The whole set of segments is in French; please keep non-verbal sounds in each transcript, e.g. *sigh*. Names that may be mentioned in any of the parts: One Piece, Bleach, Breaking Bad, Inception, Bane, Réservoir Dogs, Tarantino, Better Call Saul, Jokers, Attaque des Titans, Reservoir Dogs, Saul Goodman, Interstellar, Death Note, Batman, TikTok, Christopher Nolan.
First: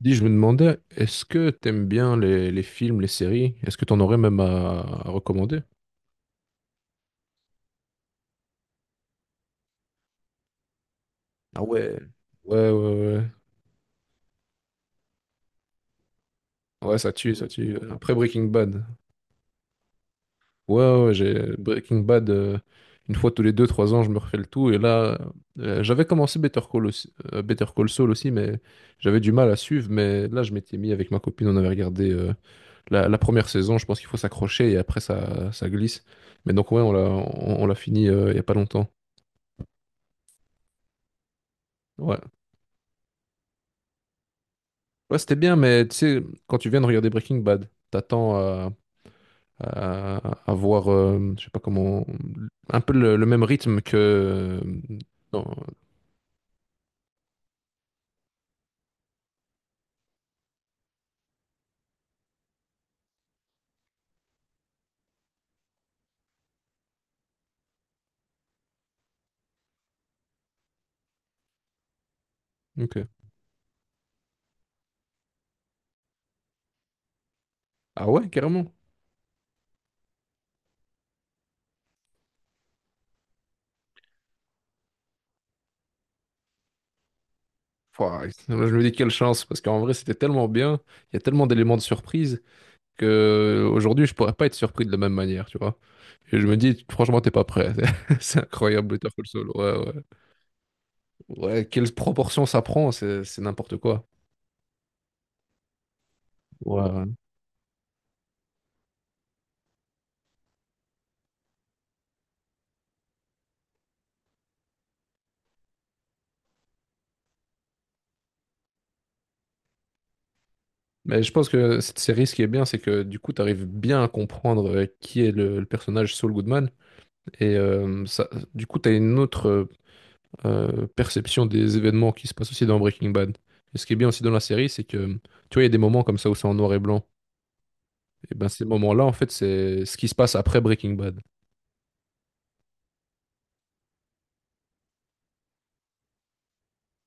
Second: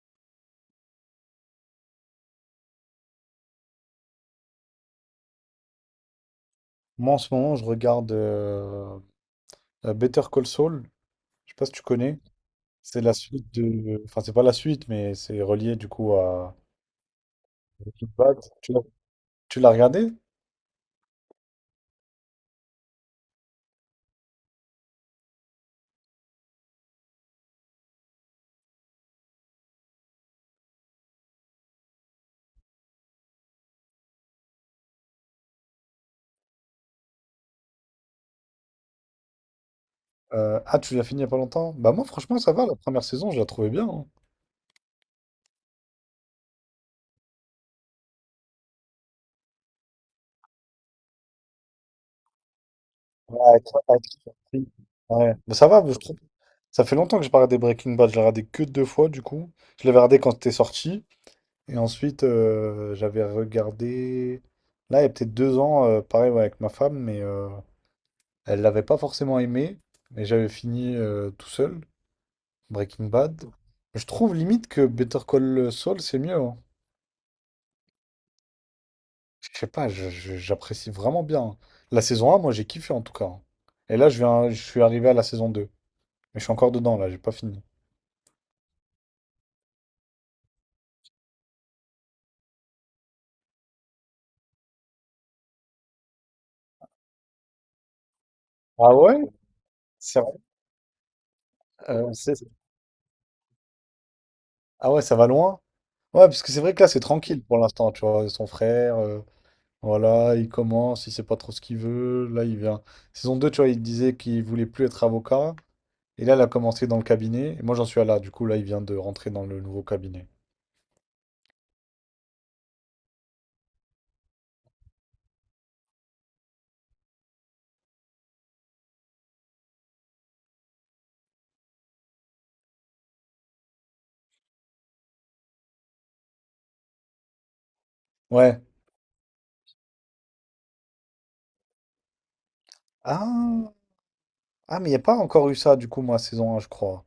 Dis, je me demandais, est-ce que t'aimes bien les films, les séries? Est-ce que t'en aurais même à recommander? Moi, en ce moment, je regarde Better Call Saul. Je sais Ah pas si tu ouais. connais. Ouais, ouais, C'est la ouais. suite de... Enfin, c'est pas la suite, mais c'est relié du coup à Ouais, ça tue, ça tue. Breaking Après Bad. Breaking Tu l'as Bad. tu l'as regardé? Ouais, ouais, ouais, j'ai Breaking Bad, une fois tous les 2, 3 ans, je me refais le tout. Et là, j'avais commencé Better Call Saul aussi, mais j'avais du mal à suivre. Mais là, je m'étais mis avec ma copine, on avait regardé la première saison. Je pense qu'il faut s'accrocher et après, ça glisse. Mais donc, ouais, on l'a fini il y a pas longtemps. Tu l'as fini il y a pas longtemps? Bah moi, Ouais. franchement, ça va. La première saison, je la trouvais bien, hein. Ouais, c'était bien, mais tu sais, quand tu viens de regarder Breaking Bad, t'attends à, à voir, je sais pas comment, un peu le Ouais, même rythme que... avec- ouais. Non, Mais ça va, je trouve. Ça fait longtemps que j'ai pas regardé Breaking Bad. Je l'ai regardé que deux fois, du coup. Je l'avais regardé quand c'était sorti. Et ensuite, j'avais regardé... Là, il y a peut-être 2 ans, pareil, ouais, avec ma femme, mais, elle l'avait pas forcément aimé, mais j'avais fini, tout seul, ok. Breaking Bad. Je trouve limite que Better Call Saul, c'est mieux, hein. Ah ouais, carrément. Je sais pas, j'apprécie vraiment bien, hein. La saison 1, moi j'ai kiffé en tout cas, hein. Et là, je viens, je suis arrivé à la saison 2. Mais je suis encore dedans, là, j'ai pas fini. Pouah, je me dis quelle chance, parce qu'en vrai, c'était tellement bien, il y a tellement d'éléments de surprise que aujourd'hui, je pourrais pas être surpris de la même manière, tu vois. Et je me dis, franchement, t'es pas prêt. *laughs* C'est incroyable, Ah Better ouais? Call Saul. Ouais, ouais. C'est vrai. Ouais, quelle Euh, c'est- proportion ça prend, c'est n'importe quoi. Ah ouais, ça va loin? Ouais, parce que c'est vrai que là, Ouais, c'est tranquille pour l'instant, tu vois. Son frère, voilà, il commence, il sait pas trop ce qu'il veut. Là, il vient. Saison 2, tu vois, il disait qu'il voulait plus être avocat. Et là, elle a commencé dans le cabinet. Et moi, j'en suis à là. Du coup, là, il vient de rentrer dans le nouveau cabinet. mais je pense que cette série, ce qui est bien, c'est que du coup, tu arrives bien à comprendre qui est le personnage Saul Goodman. Et ça, du coup, tu as une autre perception des événements qui se passent aussi dans Breaking Bad. Et ce qui est bien aussi dans la série, c'est que tu vois, il y a des moments comme ça où c'est en noir et blanc. Et ben Ouais. ces moments-là, en fait, c'est ce qui se passe après Breaking Bad. Ah, ah mais il n'y a pas encore eu ça, du coup, moi, saison un, je crois.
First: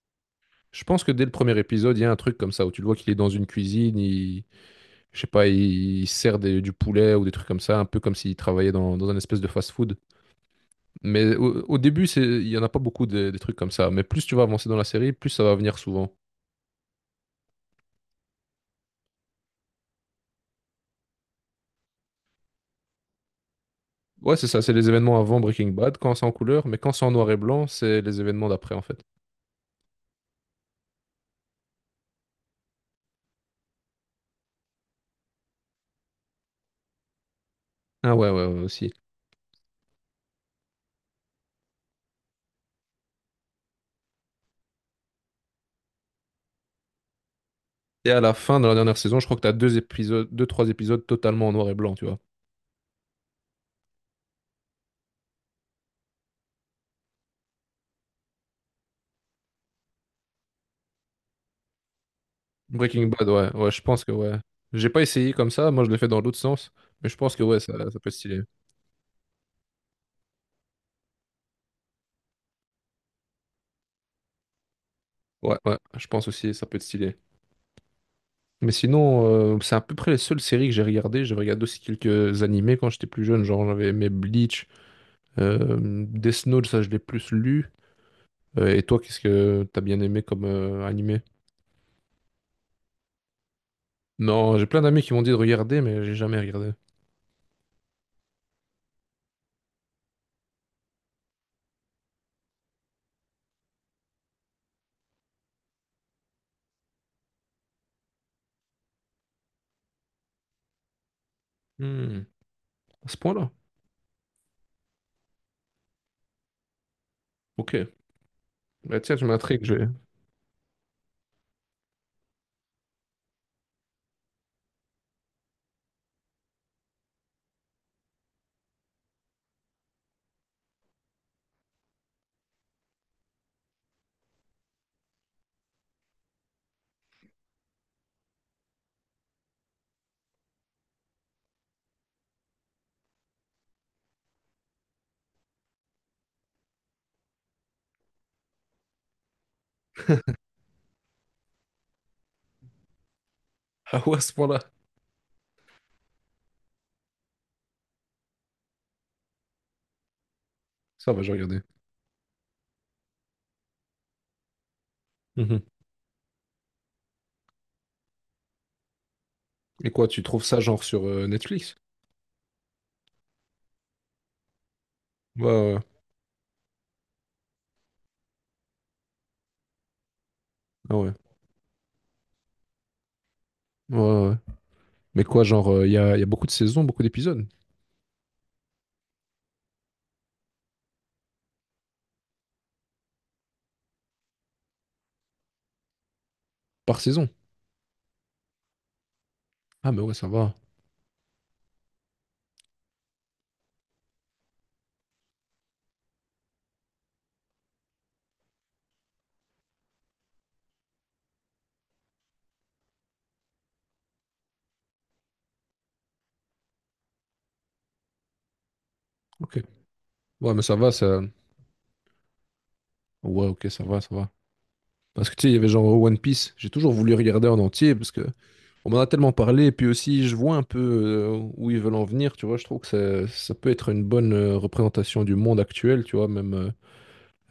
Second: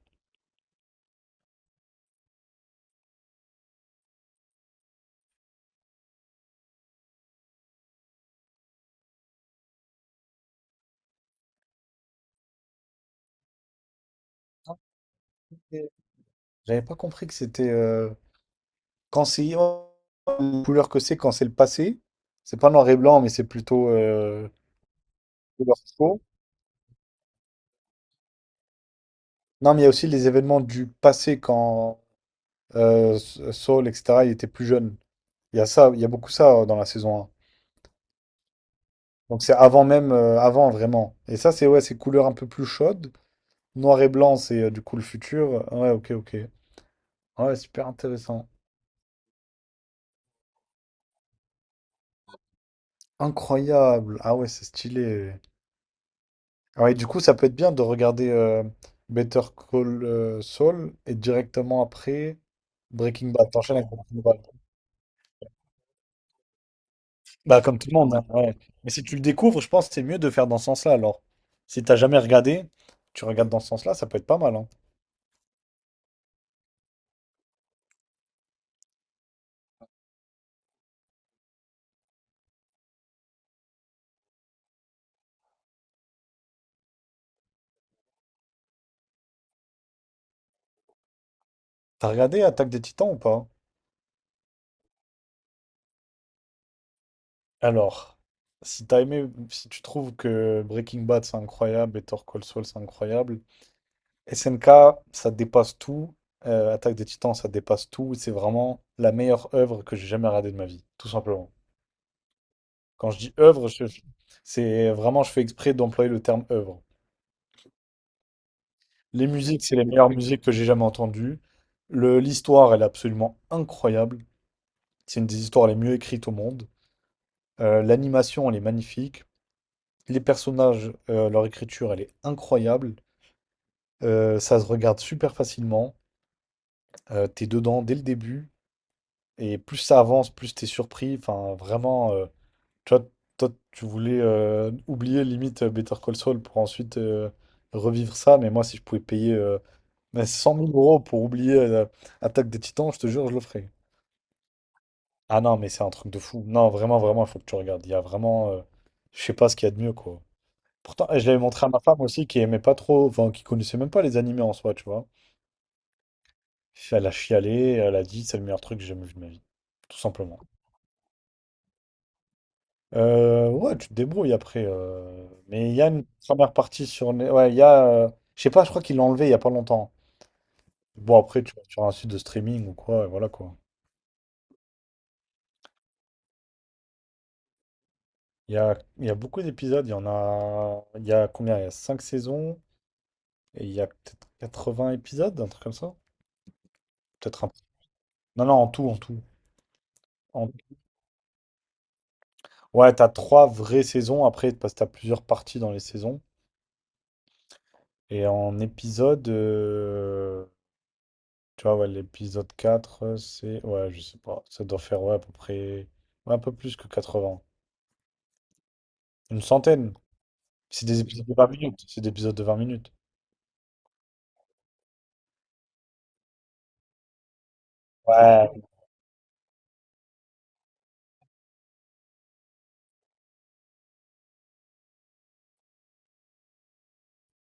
Je pense que dès le premier épisode, il y a un truc comme ça où tu le vois qu'il est dans une cuisine, il, je sais pas, il sert du poulet ou des trucs comme ça, un peu comme s'il travaillait dans un espèce de fast-food. Mais au début, c'est, il y en a pas beaucoup des trucs comme ça. Mais plus tu vas avancer Ah, dans la série, plus ça va venir ok. souvent. J'avais pas compris que c'était, quand c'est, oh, la couleur que c'est quand c'est le passé. C'est pas noir et blanc, mais c'est plutôt, Ouais, c'est ça, c'est les événements avant Breaking couleur Bad, quand faux. c'est en couleur, mais quand c'est en noir et blanc, c'est les événements d'après, en fait. Non, mais il y a aussi les événements du passé quand, Saul, etc., il était plus jeune. Il y a ça, il y a beaucoup ça, dans la saison un. Ah ouais, ouais, ouais, aussi. Donc c'est avant même, avant vraiment. Et ça, c'est ouais, c'est couleur un peu plus chaude. Noir et blanc, c'est, du coup le futur. Ouais, ok, ok. Ouais, super Et à la intéressant. fin, dans la dernière saison, je crois que t'as deux épisodes, deux, trois épisodes totalement en noir et blanc, tu vois. Incroyable. Ah ouais, c'est stylé. Ah ouais, du coup, ça peut être bien de regarder, Better Call, Saul et directement après Breaking Bad, Breaking Bad. ouais, ouais, T'enchaînes je avec pense que Breaking ouais. Bad. J'ai pas essayé comme ça, moi je l'ai fait dans l'autre sens, mais je pense que ouais, Bah, ça, comme tout le ça peut être monde, hein, stylé. ouais. Mais si tu le découvres, je pense que c'est mieux de faire dans ce sens-là alors. Si t'as jamais regardé, tu regardes dans ce sens-là, ça peut être pas mal, hein. Ouais, ouais, je pense aussi, ça peut être stylé. Mais sinon, c'est à peu près les seules séries que j'ai regardées. J'ai regardé aussi quelques animés quand j'étais plus jeune. Genre, j'avais aimé Bleach, euh, Death Note, ça je l'ai plus lu. Et toi, qu'est-ce que t'as bien aimé comme animé? T'as regardé Attaque des Titans ou pas? Non, j'ai plein d'amis qui m'ont dit de regarder, mais j'ai jamais regardé. Alors, si t'as aimé, si tu trouves que Breaking Bad c'est incroyable, Better Call Saul c'est incroyable, SNK, ça dépasse tout. Attaque des Titans, ça dépasse tout. C'est vraiment la meilleure œuvre que j'ai jamais regardée de ma vie, tout simplement. Hmm, à Quand ce je dis point-là? œuvre, c'est vraiment, je fais exprès d'employer le terme œuvre. Ok. Bah, tiens, tu Les m'intrigues. musiques, c'est les meilleures *laughs* musiques que j'ai jamais entendues. L'histoire, elle est absolument incroyable. C'est une des histoires les mieux écrites au monde. L'animation, elle est magnifique. Les personnages, leur écriture, elle est incroyable. Ça se regarde super facilement. T'es dedans dès le début. Et plus ça avance, plus t'es surpris. Enfin, vraiment, tu vois, toi, tu voulais, oublier limite, Better Call Saul pour ensuite, revivre ça. Mais moi, si je pouvais payer, mais 100 000 euros pour oublier, Attaque des Titans, je te jure, je le ferais. Ah ouais, à ce point-là. Ah non, mais c'est un truc de fou. Non, vraiment, vraiment, il faut que tu regardes. Il y a vraiment, je sais pas ce qu'il y a de mieux, quoi. Pourtant, Ça et va, je je l'avais vais regarder. montré à ma femme aussi, qui aimait pas trop, enfin, qui connaissait même pas les animés en soi, tu vois. Mhm. Elle a chialé, elle a dit, c'est le meilleur truc que j'ai jamais vu de ma vie, Et tout quoi, tu simplement. trouves ça genre sur Netflix? Ouais, tu te débrouilles après. Ouais, Mais il ouais. y a une première partie sur... Ouais, il y a... Je sais pas, je crois qu'ils l'ont enlevé il y a pas longtemps. Ah ouais. Bon, après, tu vas sur un site de streaming ou quoi, et voilà quoi. Ouais, ouais. Mais quoi, genre, y a beaucoup de saisons, beaucoup d'épisodes? Il y a beaucoup d'épisodes, il y en a... Il y a combien? Il y a 5 saisons, et il y a peut-être 80 épisodes, un truc comme ça? Par saison? Peut-être un... Non, non, en tout, en tout. Ah, mais ouais, ça En- va. Ouais, t'as trois vraies saisons, après, parce que t'as plusieurs parties dans les saisons. Et en épisode... Tu vois, ouais, l'épisode 4 c'est. Ouais, je sais pas. Ça doit faire, ouais, à peu près. Ouais, un peu plus que 80. Une Ok. centaine. Ouais, mais ça C'est va, des ça. épisodes de 20 minutes. C'est des épisodes de 20 minutes. Ouais, ok, ça va, ça va. Parce que tu sais, il y avait genre One Piece, j'ai toujours voulu regarder en entier parce que Ouais. on m'en a tellement parlé, et puis aussi je vois un peu où ils veulent en venir, tu vois, je trouve que ça peut être une bonne représentation du monde actuel, tu vois, même euh,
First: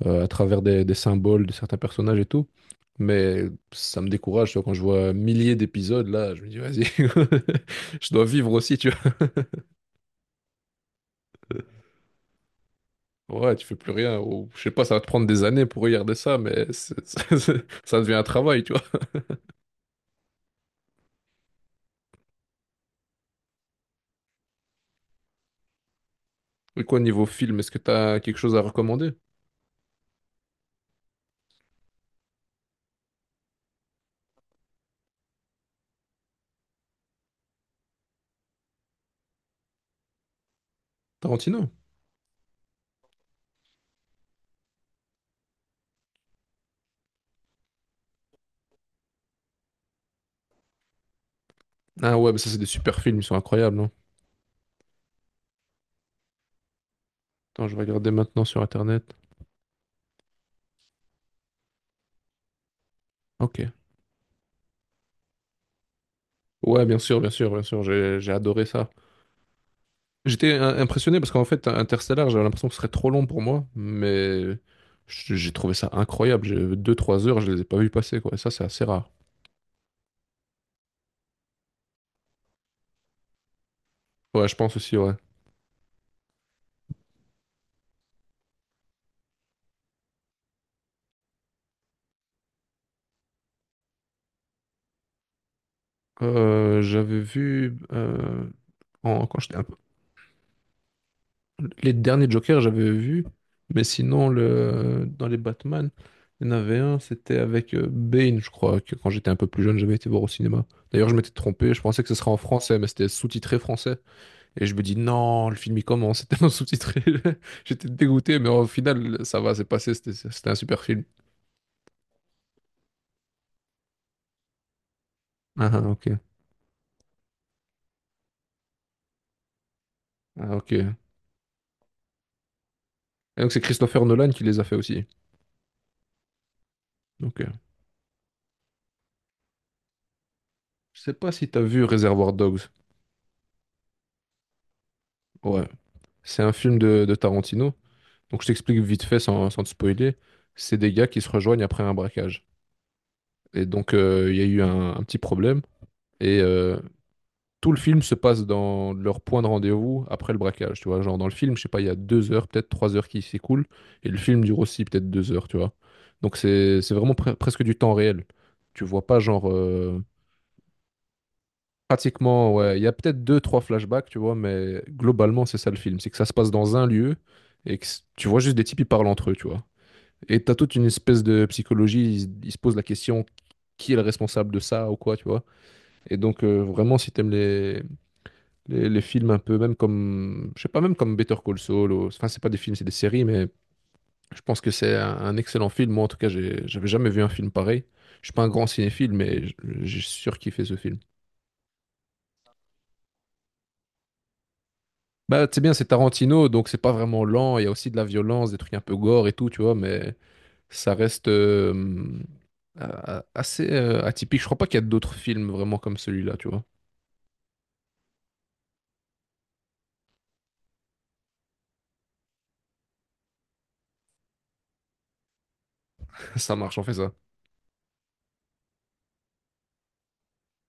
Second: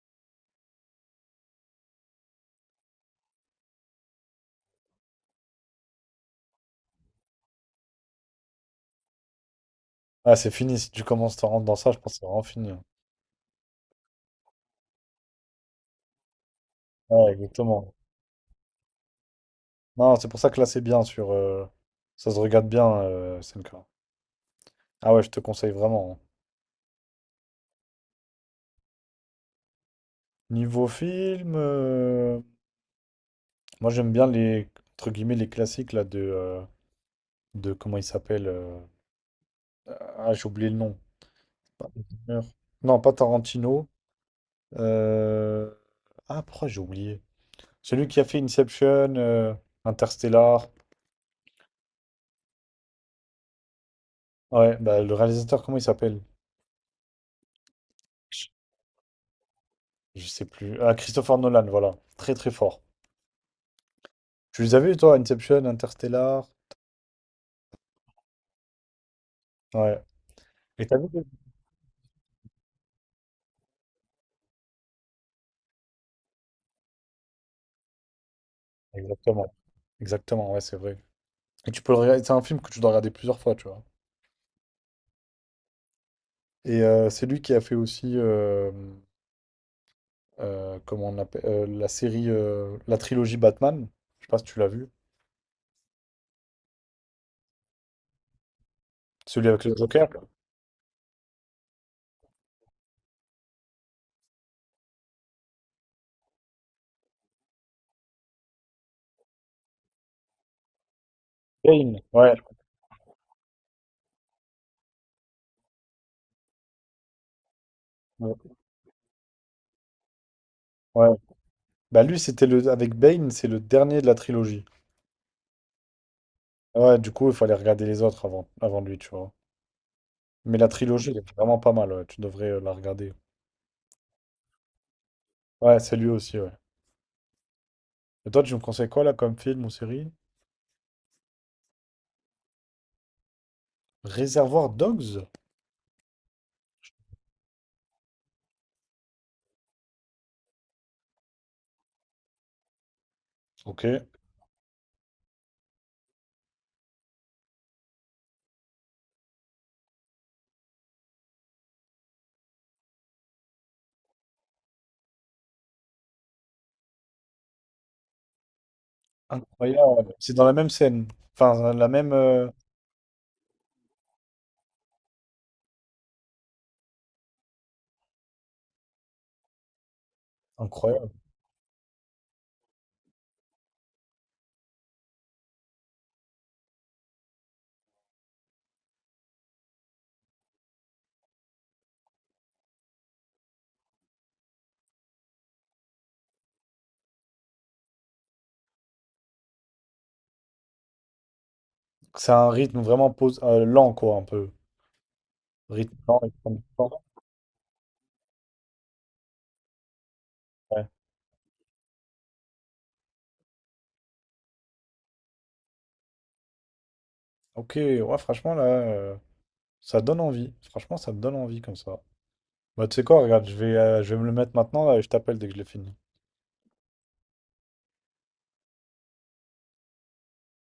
euh, à travers des symboles de certains personnages et tout. Mais ça me décourage, tu vois, quand je vois milliers d'épisodes, là, je me dis, vas-y, *laughs* je dois vivre aussi, tu vois. Ah, c'est fini. Si tu commences à rentrer dans ça, je pense que c'est vraiment fini, hein. Ouais, tu fais plus rien, ou je sais pas, ça va te prendre des années pour regarder ça, mais Ouais, *laughs* exactement. ça devient un travail, tu vois. Non, c'est pour ça que là, c'est bien sur, ça se regarde bien, SNK. Ah ouais, je te conseille vraiment, hein. Et quoi, niveau film, est-ce que t'as quelque chose à recommander? Niveau film, moi, j'aime bien les. Entre guillemets, les classiques, là, de, de. Comment il s'appelle, ah, j'ai oublié le nom. Tarantino? Non, pas Tarantino. Euh, Ah, pourquoi j'ai oublié? Celui qui a fait Inception, Interstellar. Ah ouais, mais ça, c'est des super films, ils sont incroyables, non? Ouais, bah, le réalisateur, comment il s'appelle? Attends, je vais regarder maintenant Je sur Internet. je sais plus. Ah, Christopher Nolan, voilà. Très très fort. Ok. Tu les as vus, toi, Inception, Interstellar? Ouais, bien sûr, bien sûr, bien sûr, j'ai adoré ça. Ouais. J'étais Et t'as vu? impressionné parce qu'en fait, Interstellar, j'avais l'impression que ce serait trop long pour moi, mais j'ai trouvé ça incroyable. J'ai deux trois heures, je les ai pas vus passer, quoi. Et ça, c'est assez rare. Exactement. Exactement, ouais, c'est vrai. Et tu peux le regarder. C'est un film que tu dois regarder plusieurs fois, tu vois. Ouais, je pense aussi, ouais. Et c'est lui qui a fait aussi, comment on appelle, la série, la trilogie Batman. Je sais pas si tu l'as vu. J'avais vu, quand Celui j'étais un. avec le Joker. Les derniers Jokers, j'avais vu, mais sinon, dans les Batman, il y en avait un, c'était avec Bane, je crois, que quand j'étais un peu plus jeune, j'avais été voir au cinéma. D'ailleurs, je m'étais trompé, je pensais Bane. que ce serait Ouais. en français, mais c'était sous-titré français. Et je me dis, non, le film, il commence, *laughs* c'était en sous-titré. *laughs* J'étais dégoûté, mais au final, ça va, c'est passé, c'était un super film. Ouais. Bah lui, c'était le avec Bane, c'est le dernier de la trilogie. Ah, ah, ok. Ouais, du coup, il fallait regarder les autres avant, lui, tu vois. Ah, Mais la ok. Et trilogie, elle est vraiment pas mal, ouais. Tu devrais, la regarder. donc, c'est Christopher Nolan qui les a fait aussi. Ouais, c'est lui aussi, ouais. Donc, Et toi, tu me conseilles quoi, là, comme film ou série? je sais pas si t'as vu Reservoir Dogs. Réservoir Dogs? Ouais. C'est un film de Tarantino. Donc je t'explique vite fait sans te spoiler. C'est des gars qui se rejoignent après un braquage. Et Ok. donc il y a eu un petit problème. Et tout le film se passe dans leur point de rendez-vous après le braquage. Tu vois, genre dans le film, je sais pas, il y a 2 heures, peut-être 3 heures qui s'écoulent. Et le film dure aussi peut-être 2 heures, tu vois. Donc c'est vraiment presque du temps réel. Tu vois pas genre Incroyable. C'est dans la même scène. Enfin, la même... pratiquement, ouais, il y a peut-être deux, trois flashbacks, tu vois, mais globalement c'est ça le film. C'est que ça se passe dans un lieu et que tu vois juste des types qui parlent entre eux, tu vois. Et t'as toute une incroyable. espèce de psychologie, ils se posent la question qui est le responsable de ça ou quoi, tu vois. Et donc vraiment, si t'aimes les films un peu, même comme, je sais pas, même comme Better Call Saul, enfin c'est pas des films, c'est des séries, mais je pense que c'est un excellent film. Moi en tout cas, j'avais jamais vu un film pareil. Je suis pas un grand cinéphile, mais j'ai surkiffé ce film. C'est un rythme vraiment pose... lent, quoi, un peu. Bah c'est bien, c'est Rythme lent, Tarantino, rythme donc c'est pas fort. vraiment lent. Il y a aussi de la violence, des trucs un peu gore et tout, tu vois, mais Ouais. ça reste, assez atypique. Je crois pas qu'il y a d'autres films vraiment comme celui-là, tu vois. Ok, ouais, franchement, là, ça donne envie. Franchement, ça me donne envie, comme ça. Bah, tu sais quoi, regarde, je vais me le mettre maintenant là, et je t'appelle dès que je l'ai fini. *laughs* Ça marche, on fait ça.